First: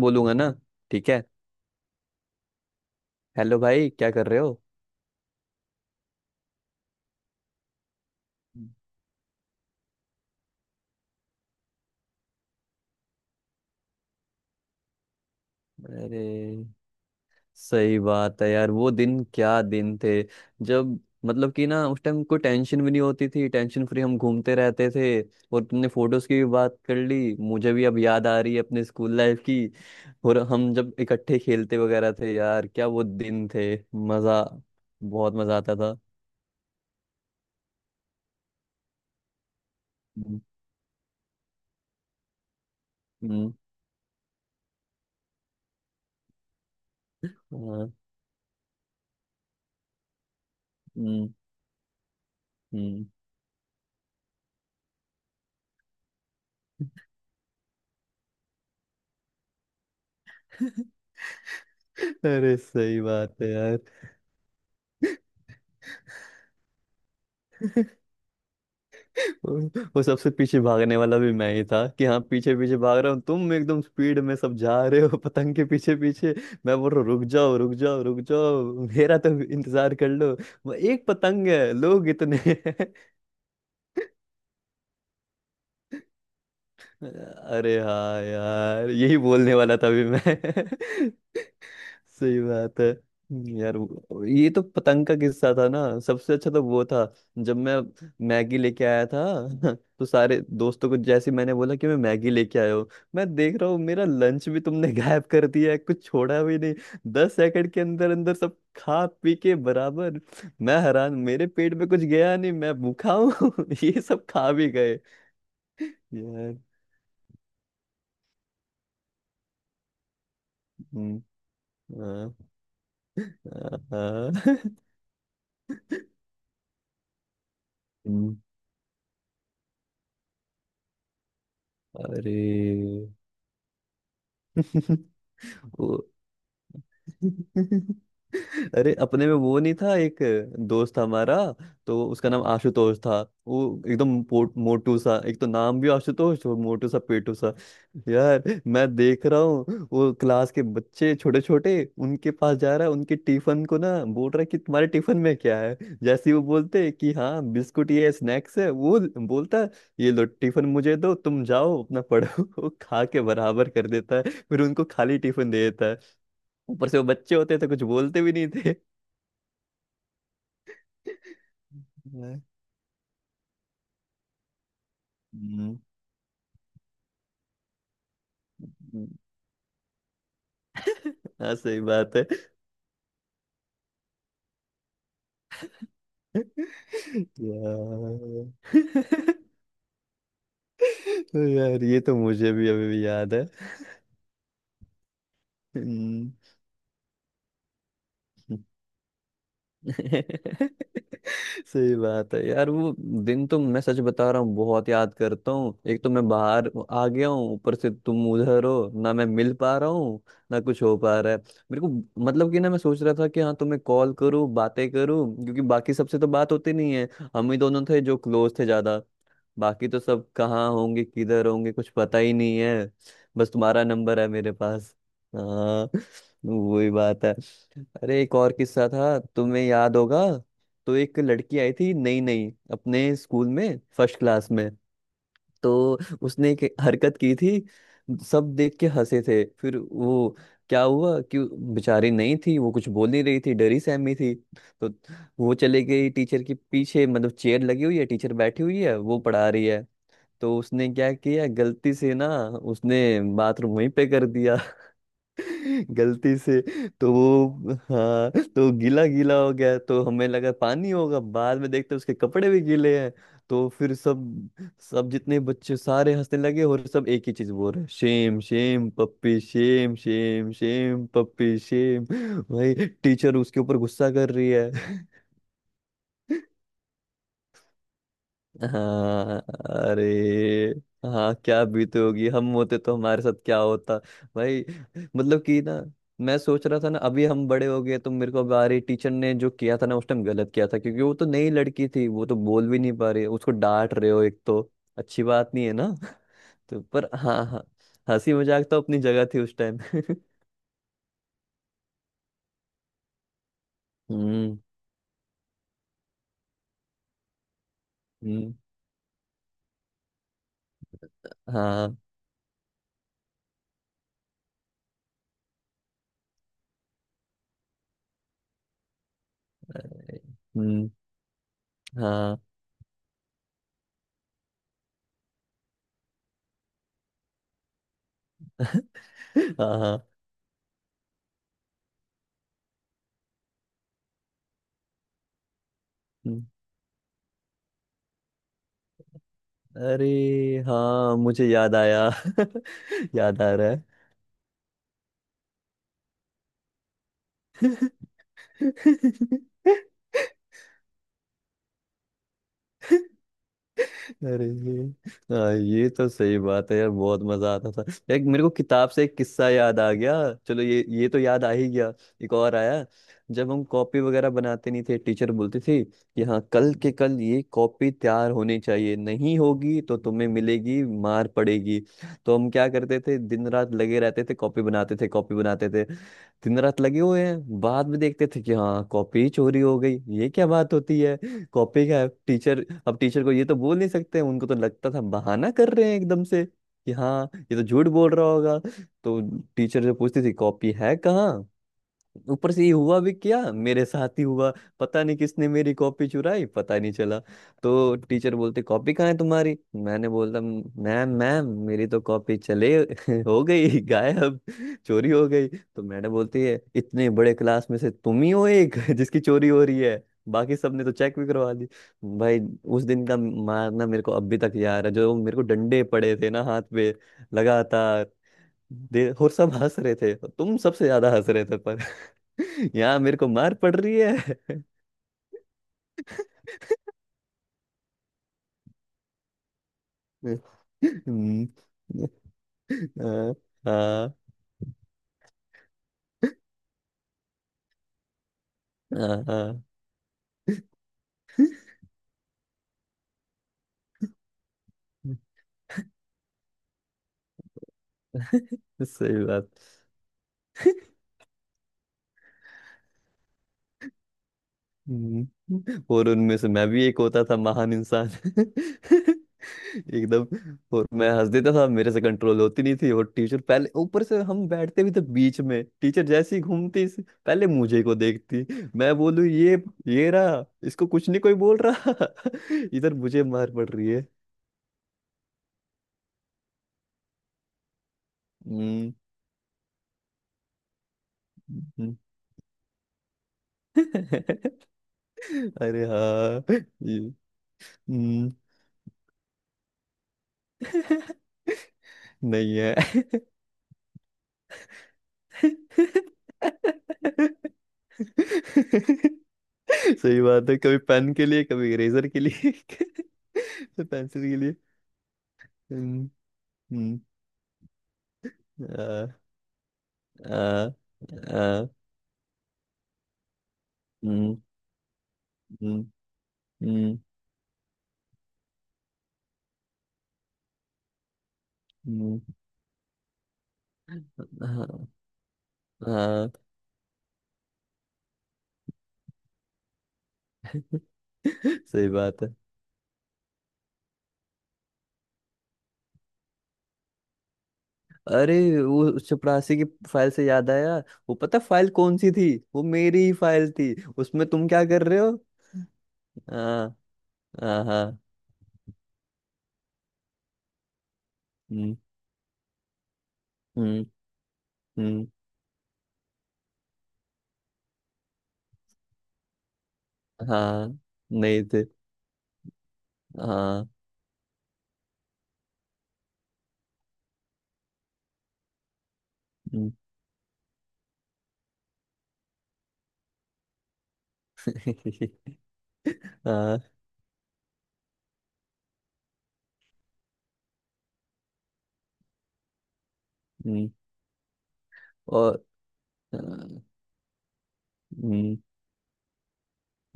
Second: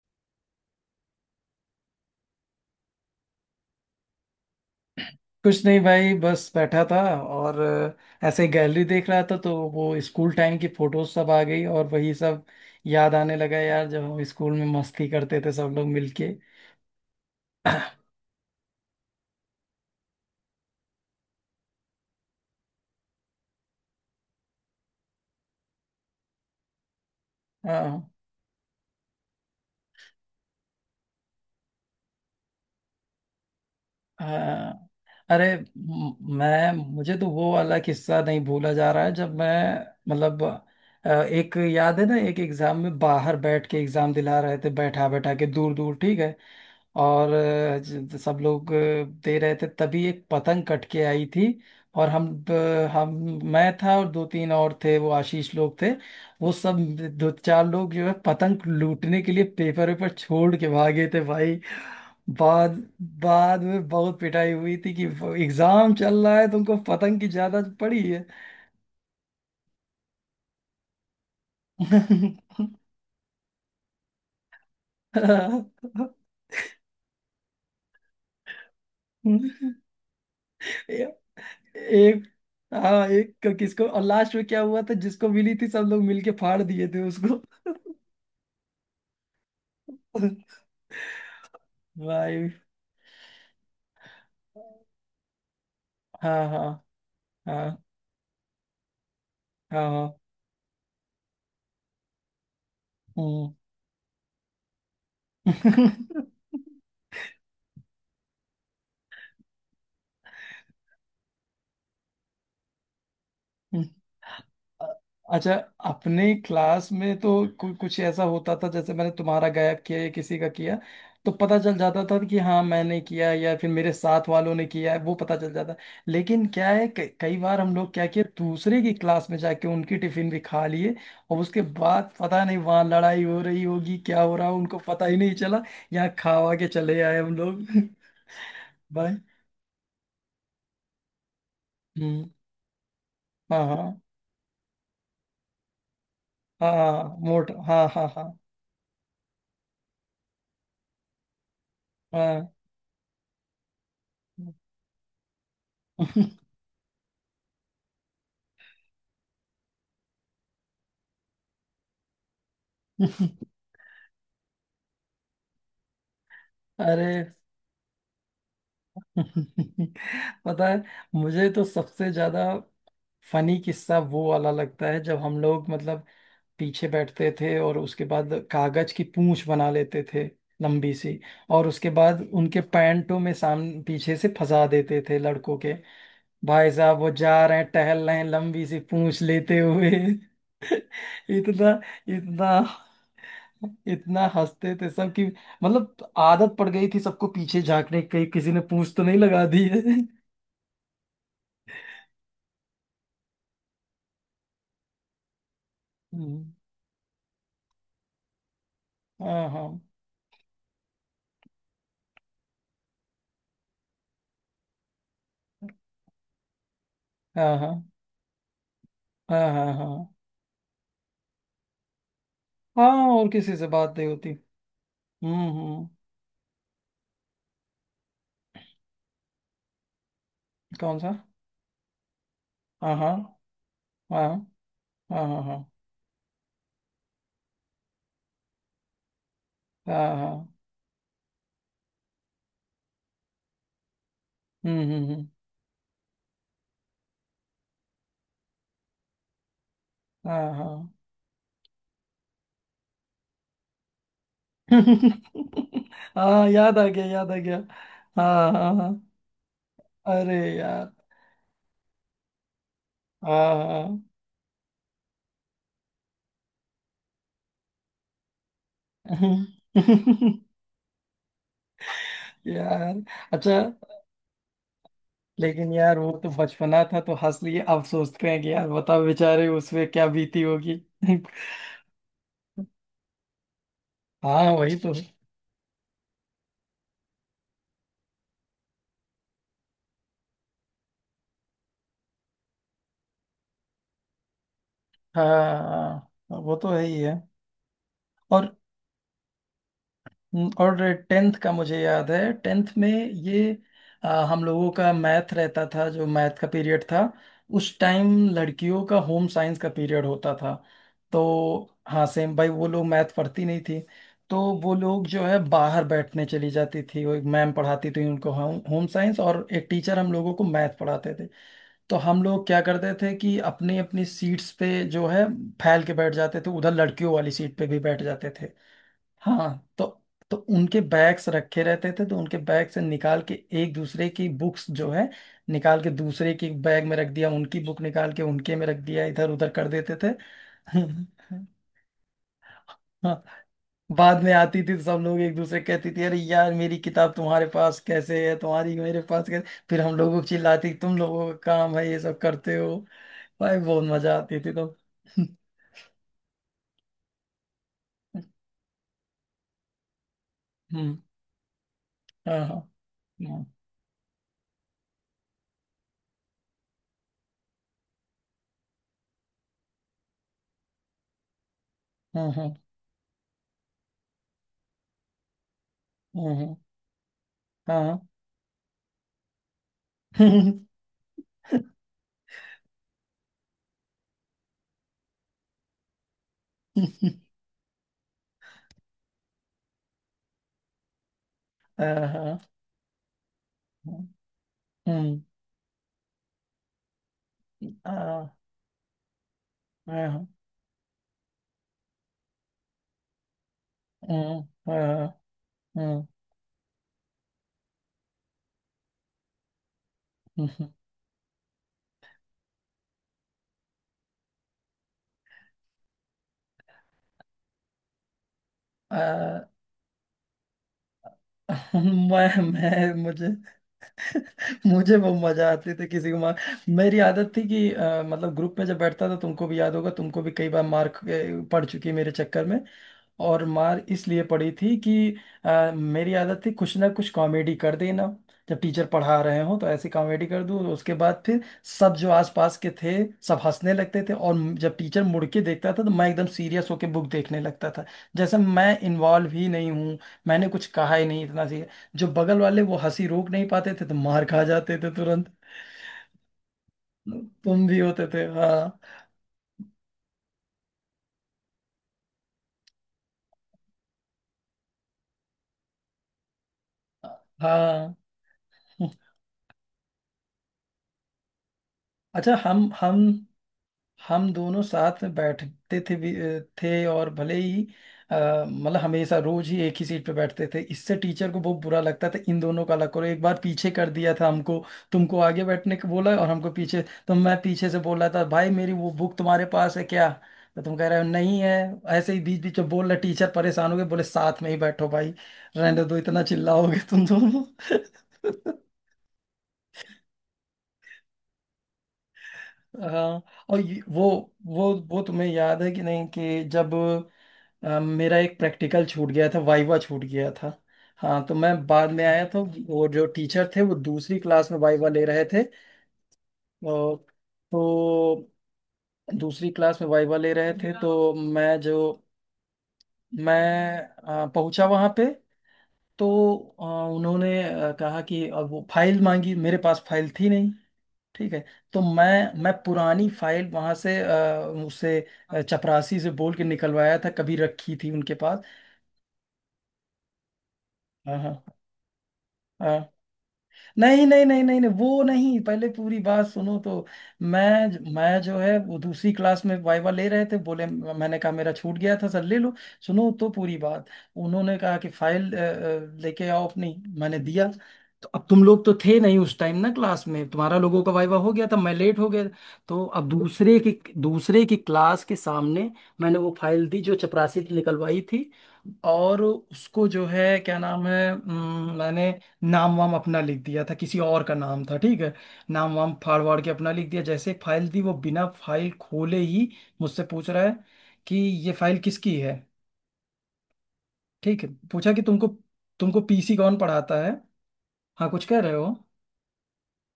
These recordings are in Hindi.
बोलूंगा ना। ठीक है। हेलो भाई, क्या कर रहे हो? कुछ नहीं भाई, बस बैठा था। और ऐसे ही हम्म। गैलरी देख रहा था तो वो स्कूल टाइम की फोटोज सब आ गई, और वही सब याद आने लगा यार, जब हम स्कूल में मस्ती करते थे सब लोग अरे मिलके। सही बात है यार, वो दिन क्या दिन थे। जब मतलब कि ना, उस टाइम कोई टेंशन भी नहीं होती थी। टेंशन फ्री हम घूमते रहते थे। और तुमने फोटोज की भी बात कर ली, मुझे भी अब हाँ, याद आ रही है अपने स्कूल लाइफ की। और हम जब इकट्ठे खेलते वगैरह थे यार, क्या वो दिन थे। मजा, हाँ। बहुत अरे मजा आता था। मैं मुझे तो वो वाला किस्सा नहीं भूला जा रहा है। जब मैं, हम्म। मतलब एक याद है ना, एक एग्जाम में बाहर हम्म। बैठ के एग्जाम दिला रहे थे, बैठा बैठा के दूर दूर, ठीक है। और हाँ। सब लोग दे रहे थे तभी एक पतंग कट के आई हम्म। थी। और हम्म। हम, मैं था और दो तीन और थे, वो आशीष लोग थे, वो सब दो चार लोग जो है पतंग लूटने के लिए पेपर वेपर छोड़ के भागे थे भाई। अरे बाद सही बात है बाद यार। में बहुत पिटाई हुई थी कि एग्जाम चल रहा है, तुमको पतंग की ज्यादा पड़ी वो सबसे पीछे भागने वाला भी मैं ही था। कि हाँ है। पीछे पीछे भाग रहा हूँ, तुम एकदम स्पीड में सब जा रहे हो पतंग के पीछे पीछे। मैं बोल रहा हूँ रुक जाओ रुक जाओ रुक जाओ, मेरा तो इंतजार कर लो। वो एक पतंग है, लोग एक, इतने हैं। हाँ एक किसको, और लास्ट में क्या हुआ था जिसको मिली थी सब लोग मिलके फाड़ दिए थे उसको। अरे हाँ यार, यही बोलने वाला था अभी मैं। सही भाई। बात है। यार वो- ये तो पतंग का किस्सा था ना, सबसे हाँ, अच्छा तो हाँ, वो था जब मैं हाँ, मैगी लेके आया था। हाँ, तो हाँ। सारे दोस्तों को जैसे ही मैंने बोला कि मैं मैगी लेके आया हूँ, मैं हम्म। देख रहा हूँ मेरा लंच भी तुमने गायब कर दिया है, कुछ छोड़ा भी नहीं। 10 सेकंड के अंदर अंदर सब खा पी के बराबर। मैं हैरान, मेरे पेट में कुछ गया नहीं, मैं भूखा हूँ, ये सब खा भी गए। अच्छा, अपने यार। क्लास में तो कुछ ऐसा होता था जैसे मैंने तुम्हारा गायब किया या किसी का किया हम्म। तो पता चल जाता था हाँ, कि हाँ मैंने किया या फिर हाँ, मेरे साथ हाँ। वालों ने किया है, वो पता चल जाता। लेकिन क्या है, कई बार हम लोग क्या किया, हम्म। दूसरे की क्लास में जाके उनकी टिफिन भी खा लिए। और उसके बाद अरे। पता नहीं वहाँ लड़ाई हो रही होगी, क्या हो रहा हो, उनको पता ही नहीं चला। वो, यहाँ खावा के चले आए हम लोग। अरे भाई। अपने में वो नहीं था? एक दोस्त था हमारा, तो उसका हम्म। नाम आशुतोष था। वो हाँ, हाँ, एकदम मोटू सा। एक तो नाम भी आशुतोष, और हाँ, मोटू सा हाँ, पेटू मोट, सा। हाँ, हाँ, हाँ, यार मैं देख रहा हूँ वो क्लास के बच्चे छोटे छोटे, उनके हाँ। पास जा रहा है, उनके टिफिन को ना बोल रहा है कि तुम्हारे टिफिन में क्या है। जैसे ही वो बोलते हैं कि हाँ बिस्कुट ये स्नैक्स है, वो बोलता है ये लो टिफिन मुझे दो, तुम जाओ अपना पढ़ो। वो खा के बराबर कर देता है, फिर उनको खाली टिफिन दे देता। ऊपर से वो अरे। बच्चे होते तो कुछ बोलते भी नहीं थे। पता है, मुझे तो सबसे हाँ। ज्यादा फनी किस्सा वो वाला लगता है जब हम लोग, हम्म। मतलब, पीछे बैठते थे और उसके बाद कागज की पूंछ बना लेते थे, लंबी सी। हाँ और सही उसके बात बाद है। उनके पैंटों में सामने पीछे से फंसा देते थे लड़कों के। भाई साहब वो जा रहे हैं, टहल रहे यार। हैं, लंबी सी पूंछ लेते हुए। इतना यार ये तो इतना मुझे भी अभी भी याद है। इतना हंसते थे सब कि, मतलब, हम्म। आदत पड़ गई थी सबको पीछे झांकने की कहीं किसी ने पूंछ तो नहीं लगा दी है। सही बात है यार। वो दिन तो मैं सच बता रहा हूँ, बहुत याद करता हूँ। एक तो मैं हम्म। बाहर आ गया हूँ, ऊपर से तुम उधर हो, ना मैं हाँ, मिल हाँ, पा रहा हूँ ना कुछ हो पा रहा है। मेरे को मतलब कि ना, मैं सोच रहा था कि हाँ तुम्हें कॉल करूँ बातें करूँ, क्योंकि बाकी सबसे तो बात होती नहीं है। हम हाँ, ही हाँ, दोनों थे जो क्लोज थे ज्यादा। हाँ, हाँ, हाँ, बाकी तो सब कहाँ होंगे किधर होंगे कुछ पता ही नहीं है। हाँ और बस किसी से तुम्हारा बात नहीं नंबर है होती। मेरे पास। हम्म, हम्म। हाँ। वही बात है। अरे एक और किस्सा था, तुम्हें याद होगा। तो कौन सा? एक लड़की आई थी नई नई हाँ, हाँ, अपने स्कूल में, फर्स्ट हाँ, क्लास में। हाँ, हाँ, हाँ, तो उसने एक हरकत की थी, सब देख के हंसे थे। फिर हाँ, वो, हाँ। क्या हुआ कि वो बेचारी नहीं थी, वो कुछ बोल नहीं रही थी, डरी सहमी थी। हम्म, तो हम्म, हम्म। वो चले गई टीचर के पीछे। मतलब चेयर लगी हुई है, टीचर बैठी हुई है, वो पढ़ा रही है। हाँ, तो हाँ। उसने क्या किया गलती से ना, उसने बाथरूम वहीं पे कर दिया, गलती हाँ, से। याद आ गया, तो याद आ गया। वो, हाँ हाँ, तो हाँ, हाँ, गीला गीला हो गया, तो हमें अरे लगा पानी यार, होगा, बाद में देखते उसके कपड़े भी गीले हैं। हाँ, तो फिर हाँ। सब, जितने बच्चे सारे हंसने लगे, और सब एक ही चीज बोल रहे shame shame puppy shame shame shame puppy Shem भाई। यार। टीचर अच्छा, उसके ऊपर गुस्सा कर रही है। लेकिन यार वो तो बचपना था तो हंस लिए, अब सोचते हैं कि यार बताओ हाँ। बेचारे उसमें क्या बीती अरे होगी। हाँ, क्या बीते होगी, हम होते तो हमारे साथ क्या होता। हाँ भाई वही तो। मतलब कि ना, मैं सोच रहा था ना, अभी हम बड़े हो गए तो मेरे को बारी टीचर ने जो किया था ना उस टाइम, गलत किया था। क्योंकि वो तो नई लड़की थी, वो तो बोल भी नहीं पा रही, उसको डांट रहे हो, एक तो अच्छी हाँ, बात नहीं है ना। हाँ, वो तो तो है ही पर है। हाँ हाँ, हंसी और मजाक तो अपनी जगह थी उस टाइम। और टेंथ का मुझे याद है, टेंथ में ये, आ, हम हम्म। लोगों का मैथ रहता था, जो मैथ का पीरियड था। उस टाइम हम्म। लड़कियों का होम साइंस का पीरियड होता था। तो हाँ। हाँ सेम भाई, वो लोग मैथ पढ़ती नहीं थी तो वो लोग जो है बाहर बैठने चली जाती थी। वो एक मैम पढ़ाती थी उनको होम होम साइंस, और एक टीचर हम लोगों को मैथ हम्म। पढ़ाते थे। तो हम हाँ। लोग क्या करते थे कि अपनी अपनी सीट्स पे जो है फैल के बैठ जाते थे, उधर लड़कियों वाली सीट पे भी बैठ जाते थे। हाँ हाँ। तो हाँ। तो उनके बैग्स रखे रहते थे, तो उनके बैग से निकाल के एक दूसरे की बुक्स जो है निकाल के दूसरे हम्म। की बैग में रख दिया, उनकी बुक निकाल के उनके में रख दिया, इधर उधर कर देते अरे थे। हाँ मुझे याद आया। हाँ। याद आ रहा बाद में आती थी तो सब लोग एक दूसरे कहती थी अरे यार मेरी किताब तुम्हारे पास कैसे है, तुम्हारी मेरे पास कैसे, है। फिर हम लोगों को चिल्लाती तुम लोगों का काम है ये सब करते हो। भाई बहुत मजा आती अरे थी तो। हाँ ये तो सही बात है यार, बहुत मजा आता था। एक, मेरे को किताब से एक किस्सा याद आ गया। चलो ये हम्म। ये तो याद आ ही गया। एक हाँ, और हाँ, आया। हाँ, जब हम कॉपी वगैरह बनाते नहीं थे, टीचर बोलती थी कि हाँ कल के कल ये कॉपी तैयार होनी चाहिए, नहीं होगी तो तुम्हें मिलेगी, मार पड़ेगी। हाँ, तो हम हाँ, क्या करते थे, दिन रात लगे रहते थे, कॉपी बनाते थे कॉपी बनाते थे, हाँ, हाँ, दिन रात लगे हुए हैं। बाद हाँ। में देखते थे कि हाँ कॉपी चोरी हो गई। ये क्या बात होती है कॉपी का है। टीचर, अब टीचर को ये तो बोल नहीं सकते, उनको तो लगता था बहाना कर रहे हैं एकदम से, कि हाँ ये तो झूठ बोल रहा होगा। तो टीचर जो पूछती थी कॉपी है कहाँ, हाँ, हाँ, ऊपर से ये हुआ भी क्या, मेरे साथ ही हुआ। पता नहीं हम्म, किसने मेरी कॉपी चुराई, पता नहीं चला। तो आह, टीचर बोलते कॉपी कहाँ है तुम्हारी, मैंने हाँ, बोलता मैम मैम मेरी तो कॉपी चले हो गई गायब, हम्म, आह, चोरी हो गई। तो हम्म, मैडम बोलती है इतने बड़े क्लास में से तुम ही हो एक जिसकी चोरी हो रही है, बाकी हम्म, सबने तो चेक भी करवा दी। भाई, उस दिन का मारना मेरे को अभी तक याद है, जो मेरे को डंडे पड़े थे ना हाथ पे लगातार, दे। और आह। सब हंस रहे थे, तुम सबसे ज्यादा हंस रहे थे। मैं मैं यहाँ मेरे मुझे को मार पड़ रही है। मुझे वो मजा आती थी किसी को मार। मेरी आदत थी कि मतलब, ग्रुप में जब बैठता था तुमको भी याद होगा, तुमको भी कई बार मार हम्म, पड़ चुकी है मेरे चक्कर में। हाँ और मार हाँ। इसलिए पड़ी थी कि मेरी आदत थी कुछ ना कुछ कॉमेडी कर देना। जब टीचर पढ़ा हाँ, रहे हो हाँ। तो ऐसी कॉमेडी कर दूं, उसके बाद फिर सब जो आसपास के थे सब हंसने लगते थे। और जब टीचर मुड़ के देखता था तो मैं एकदम सीरियस होके बुक देखने लगता था, जैसे मैं सही इन्वॉल्व ही बात। नहीं हूँ, मैंने कुछ कहा ही नहीं, इतना सी। जो बगल वाले वो हंसी रोक नहीं पाते थे तो मार खा जाते थे तुरंत। और उनमें से मैं भी एक होता था, तुम महान भी होते इंसान। थे हाँ। एकदम, और मैं हंस देता था, मेरे से कंट्रोल होती नहीं थी। और टीचर पहले, ऊपर से हम बैठते भी थे बीच में, टीचर जैसे ही घूमती पहले मुझे को हाँ। देखती। मैं बोलूं ये रहा, इसको कुछ नहीं कोई बोल रहा। अच्छा। हम इधर हम मुझे मार पड़ रही है। हम दोनों साथ में बैठते थे भी थे और भले ही, मतलब, हमेशा रोज ही एक ही सीट पे बैठते थे, इससे टीचर को बहुत बुरा हम्म। लगता था इन दोनों का, अलग करो। एक बार पीछे कर दिया था हमको, तुमको आगे बैठने अरे को बोला और हमको हाँ। पीछे। ये, तो मैं पीछे से बोल रहा था हम्म। भाई मेरी वो बुक तुम्हारे पास है क्या? तो तुम कह रहे हो नहीं है। ऐसे ही बीच नहीं बीच में है। बोल रहे, टीचर परेशान हो गए बोले साथ में ही बैठो भाई, रहने दो, इतना चिल्लाओगे तुम दोनों। सही बात है, कभी पेन के लिए कभी इरेजर के लिए। हाँ। और तो वो पेंसिल के लिए। वो तुम्हें याद है कि नहीं हम्म, कि जब हम्म, मेरा एक प्रैक्टिकल आ, छूट गया था, वाइवा छूट गया था। आ, हाँ तो मैं आ, बाद में आया था और जो टीचर थे वो दूसरी हम्म, क्लास में वाइवा ले रहे थे। हम्म, और हम्म, तो दूसरी क्लास में वाइवा ले रहे थे तो हम्म, मैं पहुंचा हाँ। वहां पे। तो हाँ। अ, उन्होंने कहा कि, अब वो फाइल मांगी, मेरे पास फाइल थी नहीं। ठीक है। तो सही मैं बात है। मैं पुरानी फाइल वहां से उससे चपरासी से बोल के निकलवाया था, कभी रखी थी उनके अरे पास। वो चपरासी की, फाइल से याद आया, वो हाँ, पता हाँ, फाइल कौन सी थी? वो हाँ। मेरी ही फाइल थी, नहीं, नहीं, उसमें नहीं, तुम नहीं, क्या नहीं, कर रहे वो हो? नहीं, पहले पूरी बात सुनो हाँ। तो। हाँ। मैं हाँ। मैं जो है वो दूसरी क्लास में वाइवा ले रहे थे बोले, मैंने कहा मेरा हम्म। छूट गया था सर ले लो। सुनो तो पूरी हम्म। बात। उन्होंने कहा कि हम्म। फाइल लेके आओ अपनी। मैंने दिया। तो अब तुम लोग तो थे नहीं उस टाइम ना क्लास में, तुम्हारा हाँ लोगों का वाइवा हो नहीं गया था, थे। मैं लेट हो गया। तो अब हाँ। दूसरे की क्लास के सामने मैंने वो फाइल दी जो चपरासी ने निकलवाई थी। और हम्म। उसको जो है, क्या नाम है, मैंने नाम वाम अपना लिख दिया था, किसी और का नाम था, ठीक है। नाम वाम फाड़ वाड़ के हाँ। अपना लिख दिया, जैसे एक फाइल थी वो बिना फाइल खोले ही मुझसे पूछ रहा है कि ये फाइल किसकी है। हम्म। ठीक है। पूछा कि तुमको, और। तुमको पीसी कौन हाँ। पढ़ाता है। हाँ कुछ हम्म। कह रहे हो?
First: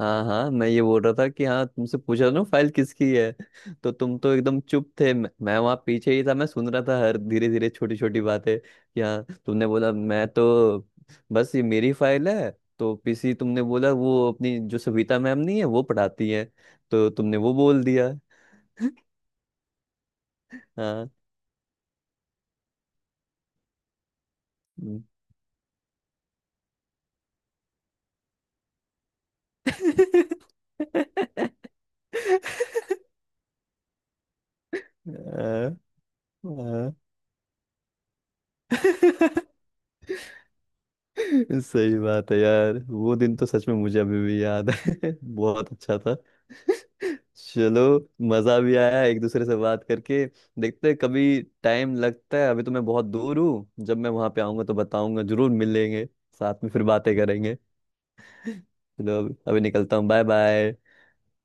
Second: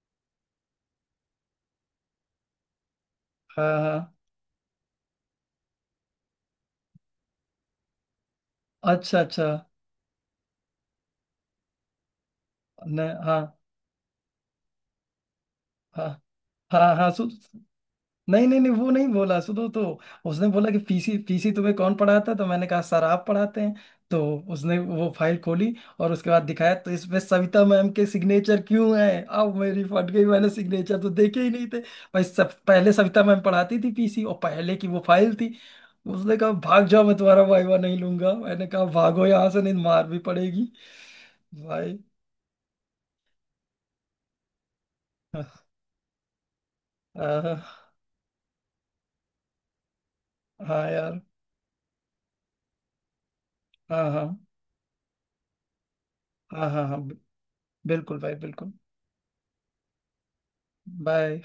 हाँ हाँ, मैं ये बोल रहा था कि हाँ, तुमसे पूछा ना फाइल किसकी है, हाँ, तो हाँ, तुम तो एकदम चुप थे। मैं वहाँ पीछे ही था, मैं सुन रहा था हर धीरे धीरे छोटी छोटी बातें, कि अच्छा, हाँ अच्छा, तुमने बोला मैं तो बस ये मेरी फाइल है। तो न, पीसी हाँ, तुमने बोला वो अपनी जो सविता मैम नहीं है वो हाँ, पढ़ाती है, हाँ, तो हाँ, तुमने वो बोल दिया। नहीं, नहीं, नहीं, वो नहीं बोला, सुनो तो। उसने बोला कि हाँ। पीसी, पीसी तुम्हें कौन पढ़ाता है? तो मैंने कहा सर आप पढ़ाते हैं। तो उसने हम्म। वो फाइल खोली और उसके बाद दिखाया तो इसमें सविता मैम के सिग्नेचर क्यों हैं? अब मेरी फट गई, मैंने सिग्नेचर तो देखे ही नहीं थे भाई, सब पहले सविता मैम पढ़ाती थी पीसी और पहले की वो फाइल थी। हाँ, उसने कहा भाग जाओ हाँ। मैं तुम्हारा वाइवा नहीं लूंगा, मैंने कहा भागो यहाँ से नहीं मार भी पड़ेगी। भाई। सही बात है यार, वो दिन तो सच में मुझे अभी भी याद है, हाँ। बहुत अच्छा था। हाँ, चलो, मजा भी आया एक दूसरे से बात करके। हाँ देखते हैं यार, कभी, टाइम लगता है, अभी तो मैं बहुत दूर हूँ। जब हाँ, मैं वहां पे हाँ, आऊंगा तो बताऊंगा, जरूर मिलेंगे, साथ हाँ, में फिर हाँ, हाँ, बातें करेंगे। बिल्कुल भाई बिल्कुल। चलो, अभी अभी निकलता हूँ। Bye bye. बाय।